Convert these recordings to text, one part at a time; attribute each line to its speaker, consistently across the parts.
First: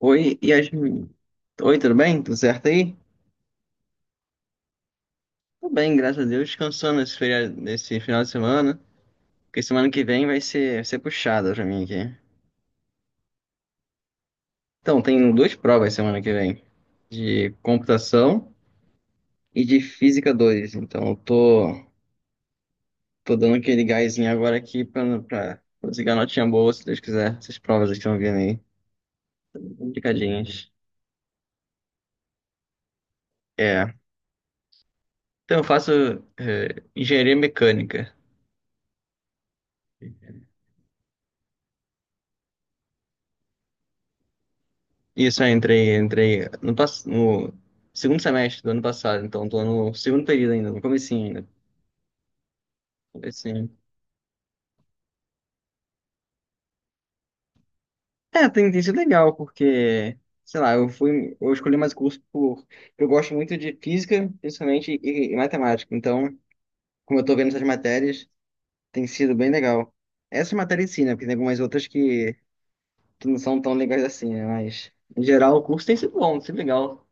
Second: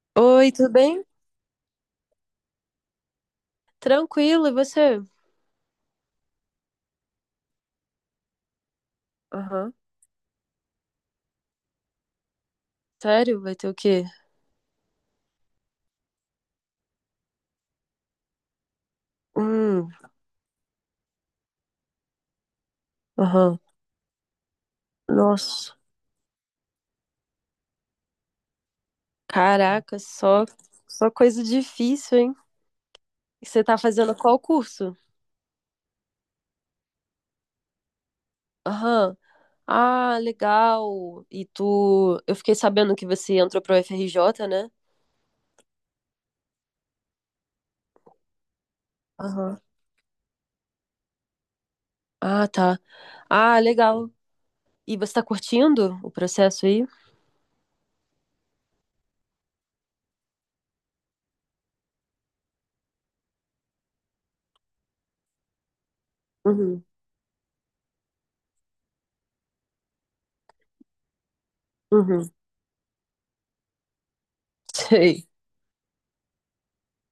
Speaker 1: Oi,
Speaker 2: Oi, tudo bem?
Speaker 1: Yasmin. Oi, tudo bem? Tudo certo aí?
Speaker 2: Tranquilo, e você?
Speaker 1: Tudo bem, graças a Deus, descansando esse feriado, nesse final de semana, porque
Speaker 2: Aham.
Speaker 1: semana que vem vai ser, puxada pra mim aqui.
Speaker 2: Sério? Vai ter o quê?
Speaker 1: Então, tem duas provas semana que vem, de computação e de
Speaker 2: Hum,
Speaker 1: física 2. Então, eu tô dando
Speaker 2: aham.
Speaker 1: aquele gásinho agora aqui pra
Speaker 2: Nossa.
Speaker 1: conseguir a notinha boa, se Deus quiser. Essas provas que estão vindo aí,
Speaker 2: Caraca,
Speaker 1: complicadinhas.
Speaker 2: só coisa difícil, hein? E você tá
Speaker 1: É.
Speaker 2: fazendo qual curso?
Speaker 1: Então, eu faço, engenharia mecânica.
Speaker 2: Aham. Ah, legal. E tu. Eu fiquei sabendo que você entrou pro FRJ, né?
Speaker 1: Isso, eu entrei no segundo semestre do ano passado, então
Speaker 2: Aham.
Speaker 1: tô no segundo período ainda, no comecinho ainda.
Speaker 2: Ah, tá. Ah,
Speaker 1: Comecinho.
Speaker 2: legal. E você tá curtindo o processo aí?
Speaker 1: É, tem sido legal, porque, sei lá, eu escolhi mais curso por, eu gosto muito de física, principalmente, e matemática, então,
Speaker 2: Uhum.
Speaker 1: como eu tô vendo essas matérias, tem sido bem legal. Essa matéria em si, né, porque tem algumas outras
Speaker 2: Uhum.
Speaker 1: que não são tão legais assim, né, mas, em
Speaker 2: Sei.
Speaker 1: geral, o curso tem sido bom, tem sido legal.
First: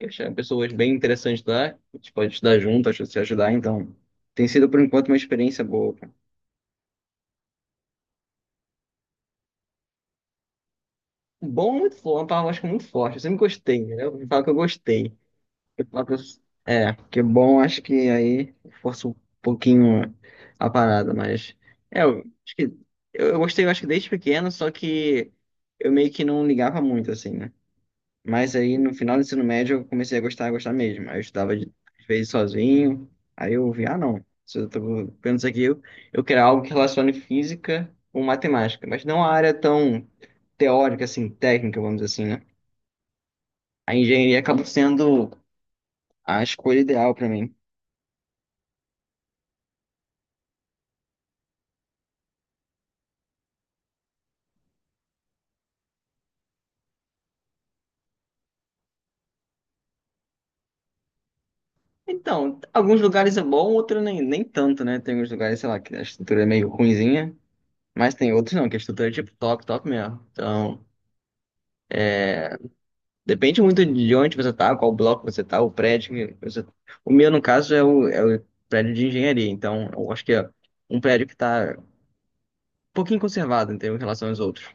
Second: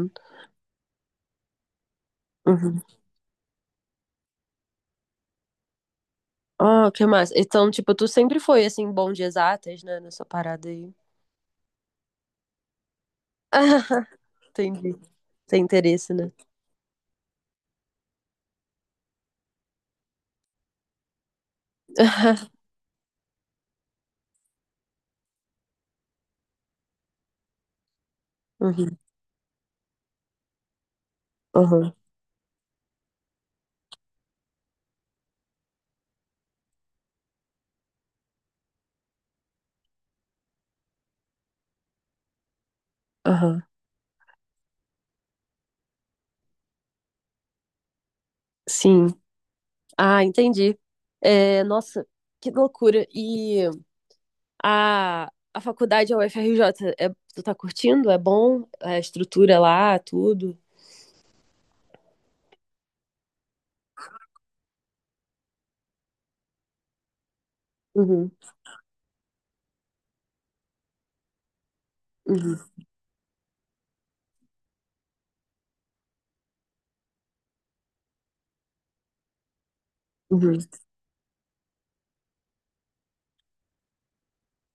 Speaker 1: Eu tinha pessoas bem interessantes lá, a gente pode estudar
Speaker 2: Uhum.
Speaker 1: junto, acho que se ajudar, então. Tem sido, por enquanto, uma experiência boa, cara.
Speaker 2: Ah, que massa. Então, tipo, tu sempre foi, assim, bom de exatas, né? Nessa parada aí.
Speaker 1: Um bom é muito forte, uma palavra acho que é muito forte. Eu sempre gostei, né?
Speaker 2: Ah,
Speaker 1: Eu falo que eu
Speaker 2: entendi.
Speaker 1: gostei.
Speaker 2: Tem
Speaker 1: Eu falo
Speaker 2: interesse,
Speaker 1: que eu-
Speaker 2: né?
Speaker 1: É, porque bom, acho que aí força um pouquinho a parada, mas. É, eu acho que. Eu gostei, eu acho que desde pequeno, só que eu meio que não ligava muito, assim, né? Mas aí no
Speaker 2: Uhum,
Speaker 1: final do ensino médio eu comecei a gostar mesmo. Aí eu estudava
Speaker 2: aham,
Speaker 1: às vezes sozinho, aí eu vi, ah não, se eu tô vendo isso aqui, eu quero algo que relacione física com matemática, mas não a área tão teórica, assim, técnica, vamos dizer assim, né?
Speaker 2: aham.
Speaker 1: A engenharia acabou sendo a escolha ideal para mim.
Speaker 2: Sim. Ah, entendi. É, nossa, que loucura. E a, a faculdade, a UFRJ, é, tu tá curtindo? É bom? A estrutura lá, tudo?
Speaker 1: Então, alguns lugares é bom, outros nem tanto, né? Tem uns lugares, sei lá, que a estrutura é meio ruinzinha, mas
Speaker 2: Uhum,
Speaker 1: tem outros não, que a estrutura é tipo top, top mesmo. Então.
Speaker 2: uhum,
Speaker 1: Depende muito de onde você tá, qual bloco você tá, o prédio que você tá. O meu, no caso, é o prédio de engenharia. Então, eu acho que é
Speaker 2: uhum.
Speaker 1: um prédio que tá um pouquinho conservado em relação aos outros.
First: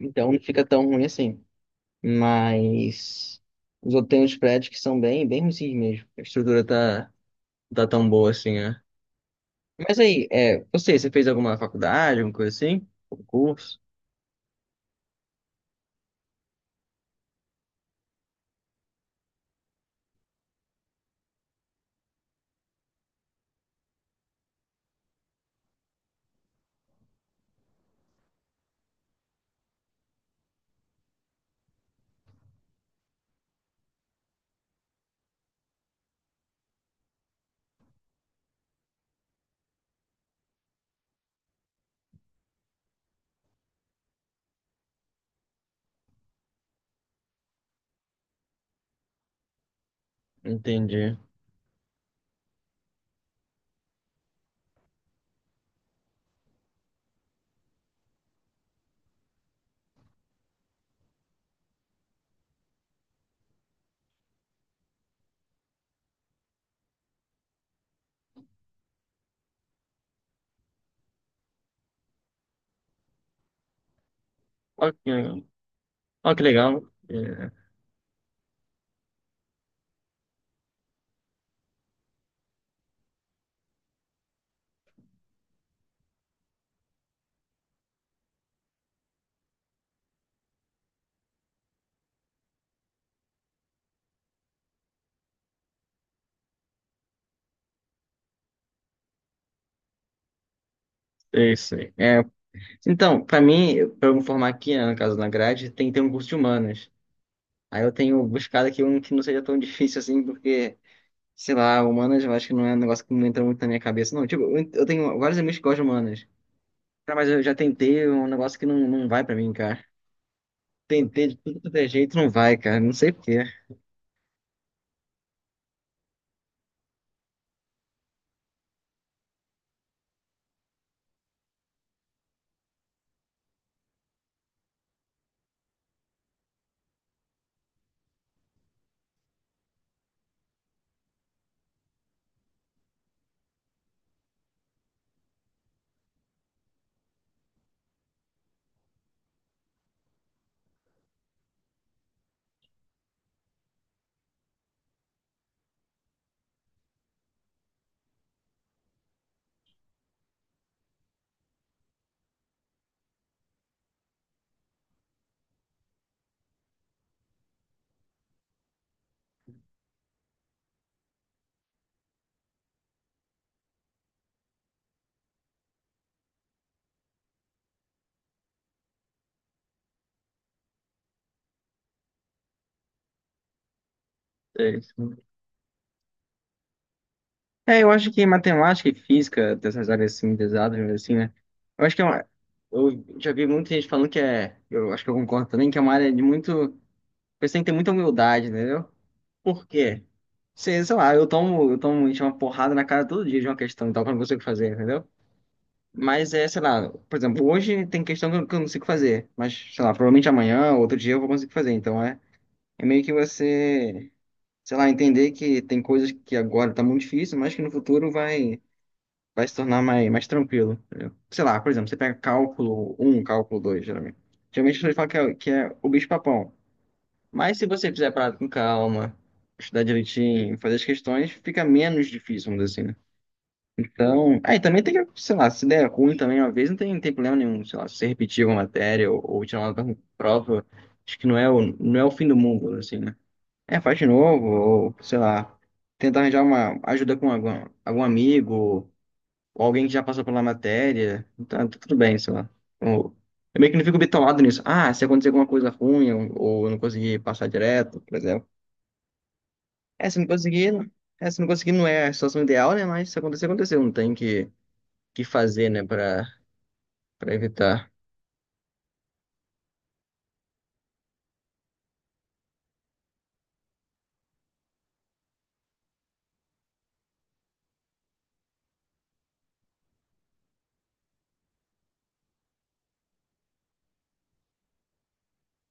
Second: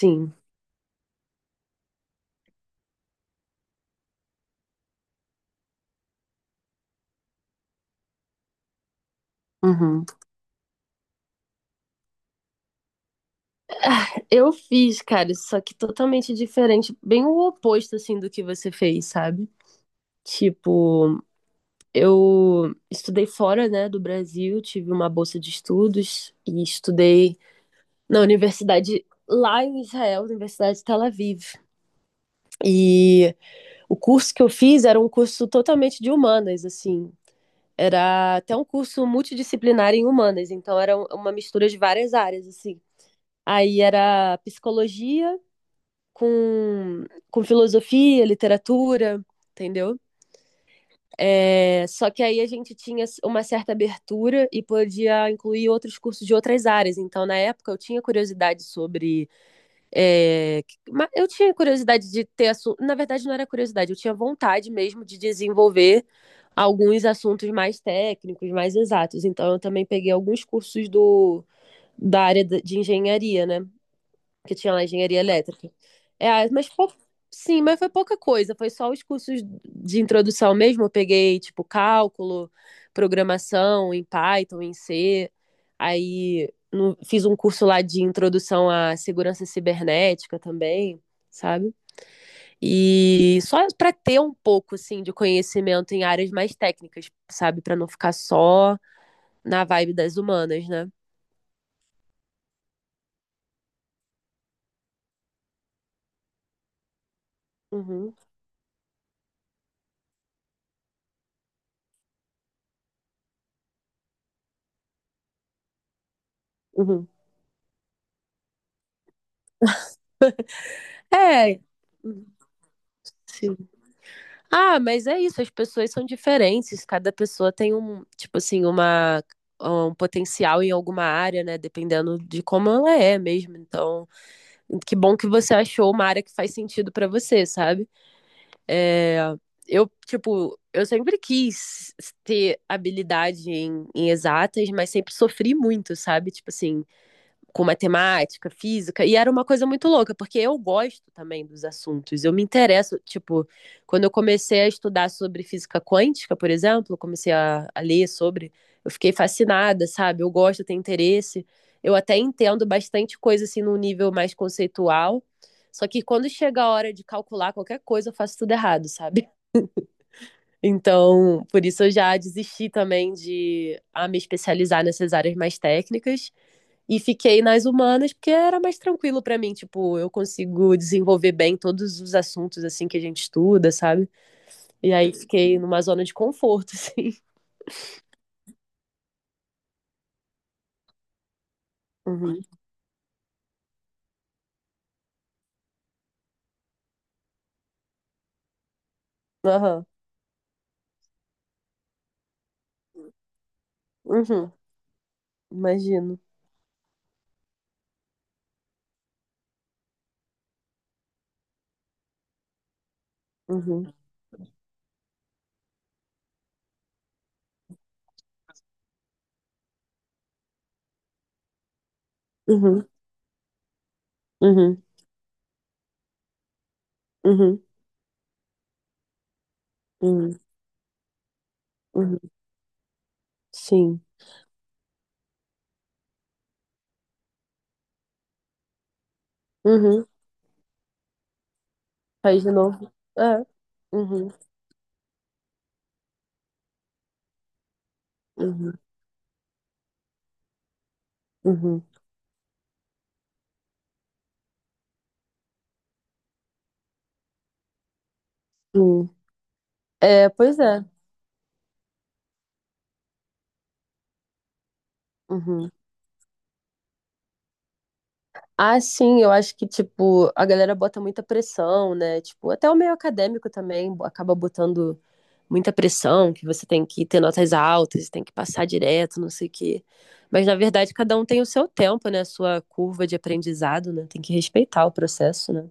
Speaker 1: Então, não fica tão ruim assim. Mas os outros tem uns prédios que são bem, bem ruins mesmo. A estrutura tá tão boa assim, né? Mas
Speaker 2: Uhum.
Speaker 1: aí, é, você fez alguma faculdade, alguma coisa assim? Um curso?
Speaker 2: Eu fiz, cara, só que totalmente diferente, bem o oposto, assim, do que você fez, sabe? Tipo, eu estudei fora, né, do Brasil, tive uma bolsa de estudos e estudei na universidade lá em Israel, Universidade de Tel Aviv. E o curso que eu fiz era um curso totalmente de humanas, assim. Era até um curso multidisciplinar em humanas, então era uma mistura de várias áreas, assim. Aí era psicologia com, com filosofia, literatura, entendeu?
Speaker 1: Entendi.
Speaker 2: É, só que aí a gente tinha uma certa abertura e podia incluir outros cursos de outras áreas. Então, na época, eu tinha curiosidade sobre. é, eu tinha curiosidade de ter assunto. Na verdade, não era curiosidade, eu tinha vontade mesmo de desenvolver alguns assuntos mais técnicos, mais exatos. Então, eu também peguei alguns cursos da área de engenharia, né? Que tinha lá
Speaker 1: Ó,
Speaker 2: engenharia
Speaker 1: que
Speaker 2: elétrica.
Speaker 1: ó, que
Speaker 2: É, mas
Speaker 1: legal.
Speaker 2: pou-
Speaker 1: É,
Speaker 2: sim, mas foi pouca coisa, foi só os cursos de introdução mesmo. Eu peguei, tipo, cálculo, programação em Python, em C. Aí no- Fiz um curso lá de introdução à segurança cibernética também, sabe? E só para ter um pouco, assim, de conhecimento em áreas mais técnicas, sabe? Para não ficar só na vibe das humanas, né?
Speaker 1: é isso aí. Então, para mim, para eu me formar aqui, né, no caso na grade, tem que ter um curso de humanas. Aí eu
Speaker 2: Uhum,
Speaker 1: tenho buscado aqui um que não seja tão difícil assim, porque, sei lá, humanas eu acho que não é um negócio que não entra muito na minha cabeça. Não, tipo, eu tenho vários amigos que gostam de humanas.
Speaker 2: uhum.
Speaker 1: Cara, mas eu já tentei é um negócio que não vai para mim, cara. Tentei de tudo
Speaker 2: É.
Speaker 1: quanto é jeito,
Speaker 2: Uhum,
Speaker 1: não vai, cara. Não sei por quê.
Speaker 2: sim. Ah, mas é isso, as pessoas são diferentes, cada pessoa tem um potencial em alguma área, né? Dependendo de como ela é mesmo. Então, que bom que você achou uma área que faz sentido pra você, sabe? É, eu, tipo, eu sempre quis ter habilidade em, em exatas, mas sempre sofri muito, sabe? Tipo assim, com matemática, física, e era uma coisa muito louca, porque eu gosto também dos assuntos, eu me interesso, tipo, quando eu comecei a estudar sobre física quântica, por exemplo, eu comecei a ler sobre, eu fiquei fascinada, sabe? Eu gosto, eu tenho interesse, eu até entendo bastante coisa, assim, num nível mais conceitual, só que quando chega a hora de calcular qualquer coisa, eu faço tudo errado, sabe? Então, por isso eu já desisti também de a me especializar nessas áreas mais técnicas, e fiquei nas humanas porque era mais tranquilo pra mim, tipo, eu consigo desenvolver bem todos os assuntos assim que a gente estuda, sabe?
Speaker 1: É,
Speaker 2: E aí
Speaker 1: isso.
Speaker 2: fiquei numa zona de conforto, assim.
Speaker 1: É, eu acho que matemática e física, dessas áreas assim, pesadas, assim, né? Eu acho que é uma.
Speaker 2: Uhum.
Speaker 1: Eu já vi muita gente falando que é. Eu acho que eu concordo também, que é uma área de muito. Você tem que ter muita humildade, entendeu? Por
Speaker 2: Aham.
Speaker 1: quê? Sei lá, eu tomo gente, uma porrada na cara todo dia de uma questão, então que eu não consigo
Speaker 2: Uhum.
Speaker 1: fazer, entendeu?
Speaker 2: Imagino.
Speaker 1: Mas é, sei lá, por exemplo, hoje tem questão que eu não consigo fazer, mas, sei lá, provavelmente amanhã, outro dia eu vou conseguir fazer, então é meio que
Speaker 2: Uhum.
Speaker 1: você, sei lá, entender que tem coisas que agora tá muito difícil, mas que no futuro vai se tornar mais tranquilo, entendeu? Sei lá, por exemplo, você pega
Speaker 2: Uhum.
Speaker 1: cálculo um, cálculo 2 geralmente. Geralmente as
Speaker 2: Uhum.
Speaker 1: pessoas falam que é o bicho-papão, mas
Speaker 2: Uhum.
Speaker 1: se você fizer a parada com calma, estudar
Speaker 2: Uhum.
Speaker 1: direitinho, fazer as questões, fica menos
Speaker 2: Uhum.
Speaker 1: difícil, vamos dizer assim, né?
Speaker 2: Sim.
Speaker 1: Então, aí também tem que, sei lá, se der ruim também uma vez, não tem problema nenhum, sei lá, se você repetir uma matéria ou tirar uma nota ruim
Speaker 2: Uhum.
Speaker 1: prova, acho que não é o fim do
Speaker 2: Faz de
Speaker 1: mundo,
Speaker 2: novo.
Speaker 1: assim, né?
Speaker 2: É.
Speaker 1: É, faz de
Speaker 2: Uhum.
Speaker 1: novo, ou, sei lá, tentar arranjar uma ajuda com algum amigo,
Speaker 2: Uhum.
Speaker 1: ou alguém que já passou pela matéria, então tá
Speaker 2: Uhum.
Speaker 1: tudo bem, sei lá. Ou- eu meio que não fico bitolado nisso. Ah, se acontecer alguma coisa ruim, ou eu não conseguir passar direto, por exemplo.
Speaker 2: Uhum.
Speaker 1: É, se não
Speaker 2: É, pois é.
Speaker 1: conseguir, é, se não conseguir não é a situação ideal, né? Mas se acontecer, aconteceu. Não tem que fazer,
Speaker 2: Uhum.
Speaker 1: né, para evitar.
Speaker 2: Ah, sim, eu acho que, tipo, a galera bota muita pressão, né? Tipo, até o meio acadêmico também acaba botando muita pressão, que você tem que ter notas altas, tem que passar direto, não sei o quê. Mas, na verdade, cada um tem o seu tempo, né? A sua curva de aprendizado, né? Tem que respeitar o processo, né?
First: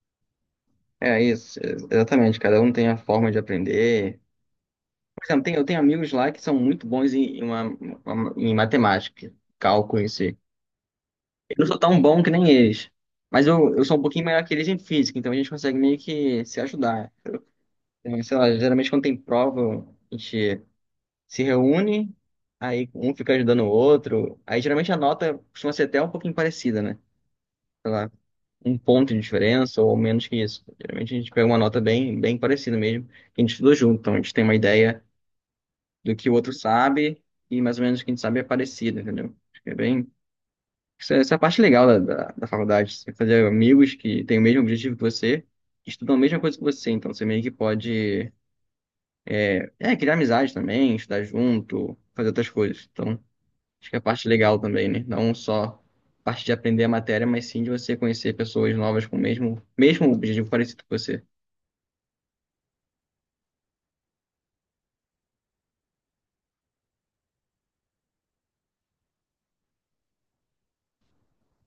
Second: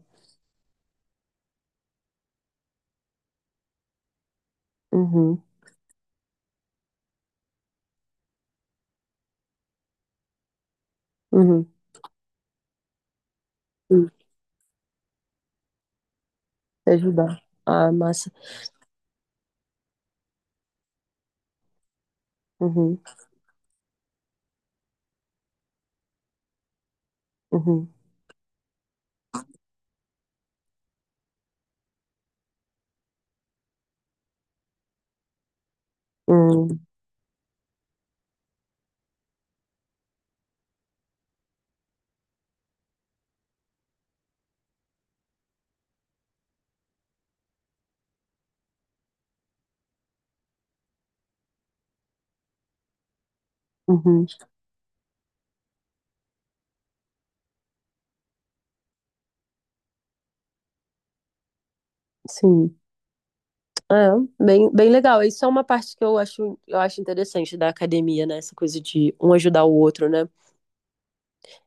Speaker 1: É isso, exatamente. Cada um tem a forma de aprender. Por exemplo,
Speaker 2: Uhum,
Speaker 1: eu tenho amigos lá que são muito bons em matemática, cálculo em si. Eu não
Speaker 2: uhum,
Speaker 1: sou tão bom que nem eles. Mas eu sou um
Speaker 2: uhum.
Speaker 1: pouquinho melhor que eles em física, então a gente consegue meio que se
Speaker 2: Te
Speaker 1: ajudar.
Speaker 2: ajudar. Ah,
Speaker 1: Então,
Speaker 2: massa.
Speaker 1: sei lá, geralmente quando tem prova, a gente se reúne, aí
Speaker 2: Uhum,
Speaker 1: um fica ajudando o outro. Aí geralmente a nota costuma ser até um pouquinho parecida, né?
Speaker 2: uhum,
Speaker 1: Um ponto de diferença ou menos que isso. Geralmente a gente pega uma nota bem, bem parecida mesmo, que a gente estudou junto, então a gente tem uma ideia do que o outro
Speaker 2: uhum,
Speaker 1: sabe e mais ou menos o que a gente sabe é parecido, entendeu? Acho que é bem... Essa é a parte legal da faculdade. Você fazer amigos que têm o mesmo objetivo que você, estudam a mesma coisa que você, então você meio que pode, criar amizade também, estudar junto, fazer outras coisas. Então, acho que é a
Speaker 2: uhum.
Speaker 1: parte legal também, né? Não só a parte de aprender a matéria, mas sim de você conhecer pessoas novas com o mesmo objetivo parecido com você.
Speaker 2: Sim. É, bem legal. Isso é uma parte que eu acho interessante da academia, né? Essa coisa de um ajudar o outro, né?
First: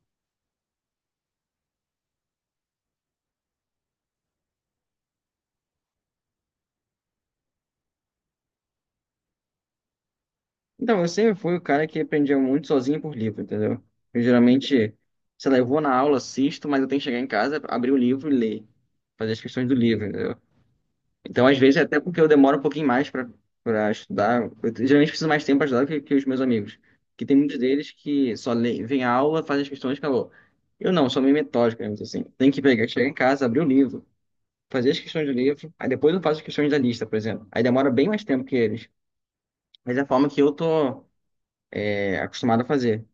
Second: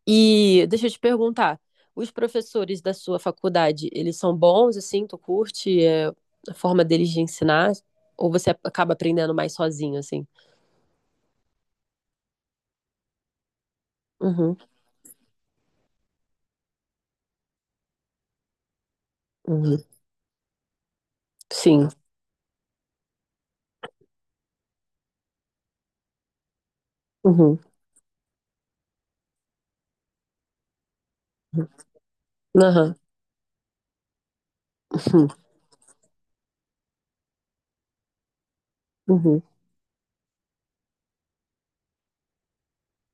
Speaker 2: E deixa eu te perguntar, os professores da sua faculdade, eles são bons, assim? Tu curte, é, a forma deles de ensinar? Ou você acaba aprendendo mais sozinho, assim?
Speaker 1: Então, eu sempre fui o cara que aprendia muito sozinho por livro, entendeu? Eu
Speaker 2: Uhum,
Speaker 1: geralmente, sei lá, eu vou na aula, assisto, mas eu tenho que chegar em casa, abrir o livro e ler. Fazer as questões do
Speaker 2: uhum.
Speaker 1: livro, entendeu? Então, às vezes,
Speaker 2: Sim.
Speaker 1: até porque eu demoro um pouquinho mais para estudar, eu geralmente preciso mais tempo para estudar que os meus amigos, que tem muitos
Speaker 2: Uhum.
Speaker 1: deles que só leem, vêm à aula, fazem as questões, e acabou. Eu não. Sou meio metódico, digamos assim. Tem que pegar,
Speaker 2: Aham.
Speaker 1: chegar em casa, abrir o livro, fazer as questões
Speaker 2: Uhum.
Speaker 1: do livro, aí depois eu faço as questões da lista, por exemplo. Aí demora bem mais tempo que eles.
Speaker 2: Uhum.
Speaker 1: Mas é a forma que eu tô acostumado a fazer.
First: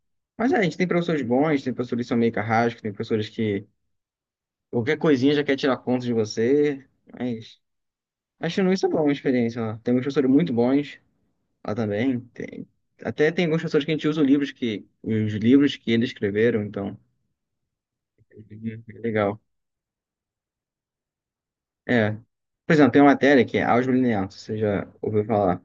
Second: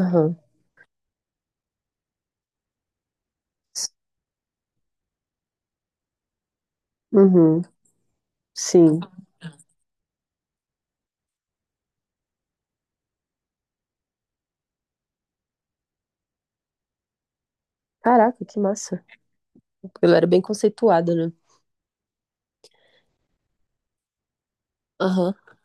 Speaker 2: Aham.
Speaker 1: Mas é, a gente tem professores bons, tem professores que são meio carrascos, tem professores que qualquer coisinha já quer tirar conta de você, mas...
Speaker 2: Uhum.
Speaker 1: Acho que isso é
Speaker 2: Sim.
Speaker 1: bom, uma experiência lá. Tem professores muito bons. Ah, também tem. Até tem alguns professores que a gente usa os livros que eles escreveram, então.
Speaker 2: Caraca, que
Speaker 1: Uhum, é
Speaker 2: massa.
Speaker 1: legal.
Speaker 2: Ela era bem conceituada, né?
Speaker 1: É. Por exemplo, tem uma matéria que é álgebra linear, se você já ouviu
Speaker 2: Aham.
Speaker 1: falar.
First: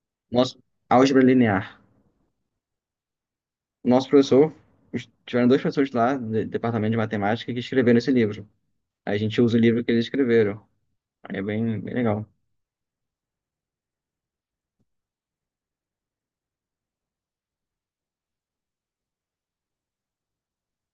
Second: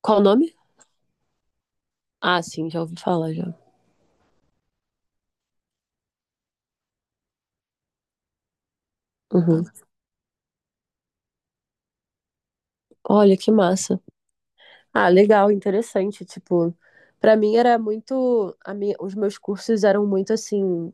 Speaker 2: Qual o nome?
Speaker 1: Nosso, álgebra linear.
Speaker 2: Ah, sim, já ouvi falar já.
Speaker 1: Nosso professor, tiveram dois professores lá do departamento de matemática que escreveram esse livro. Aí a gente usa o
Speaker 2: Uhum.
Speaker 1: livro que eles escreveram. Aí é bem, bem legal.
Speaker 2: Olha que massa. Ah, legal, interessante. Tipo, pra mim era muito, os meus cursos eram muito assim,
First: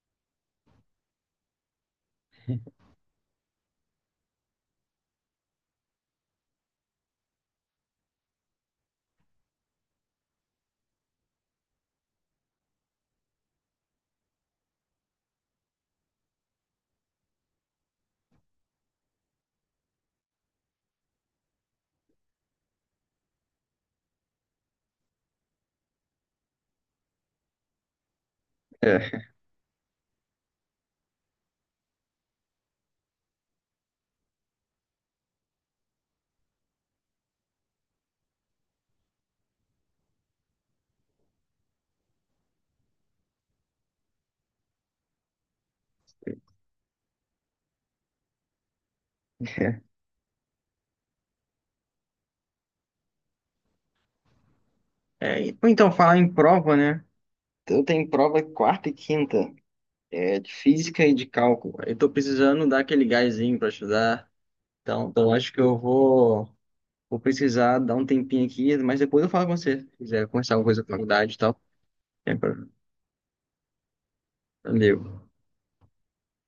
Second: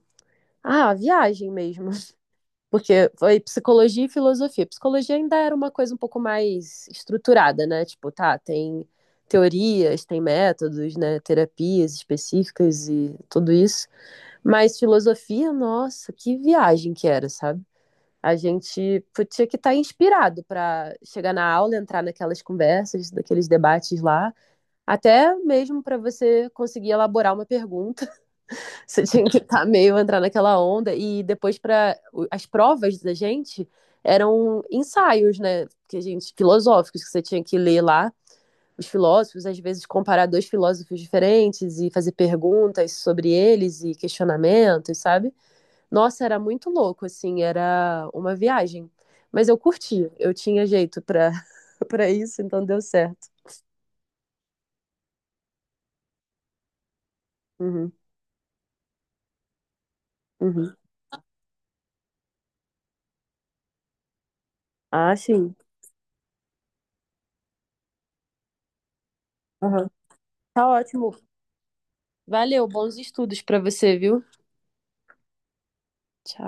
Speaker 2: ah, viagem mesmo, porque foi psicologia e filosofia. Psicologia ainda era uma coisa um pouco mais estruturada, né? Tipo, tá, tem teorias, tem métodos, né? Terapias específicas e tudo isso. Mas filosofia, nossa, que viagem que era, sabe? A gente tinha que estar inspirado para chegar na aula, entrar naquelas conversas, daqueles debates lá, até mesmo para você conseguir elaborar uma pergunta. Você tinha
Speaker 1: É.
Speaker 2: que estar meio entrar naquela onda e depois para as provas da gente eram ensaios, né, que a gente filosóficos que você tinha que ler lá os filósofos, às vezes comparar dois filósofos diferentes e fazer perguntas sobre eles e questionamentos, sabe? Nossa, era muito louco, assim, era uma viagem. Mas eu curti, eu tinha jeito pra para isso, então deu certo.
Speaker 1: É, ou então, falar em prova, né? Eu
Speaker 2: Uhum,
Speaker 1: tenho prova quarta e quinta, de
Speaker 2: uhum.
Speaker 1: física e de cálculo. Eu tô precisando dar aquele gásinho para estudar. Então,
Speaker 2: Ah,
Speaker 1: então acho
Speaker 2: sim.
Speaker 1: que eu vou precisar dar um tempinho aqui, mas depois eu falo com você. Se
Speaker 2: Aham.
Speaker 1: quiser conversar alguma
Speaker 2: Tá
Speaker 1: coisa com a
Speaker 2: ótimo.
Speaker 1: faculdade e tal. É pra-
Speaker 2: Valeu, bons estudos pra você, viu?
Speaker 1: Valeu.
Speaker 2: Tchau.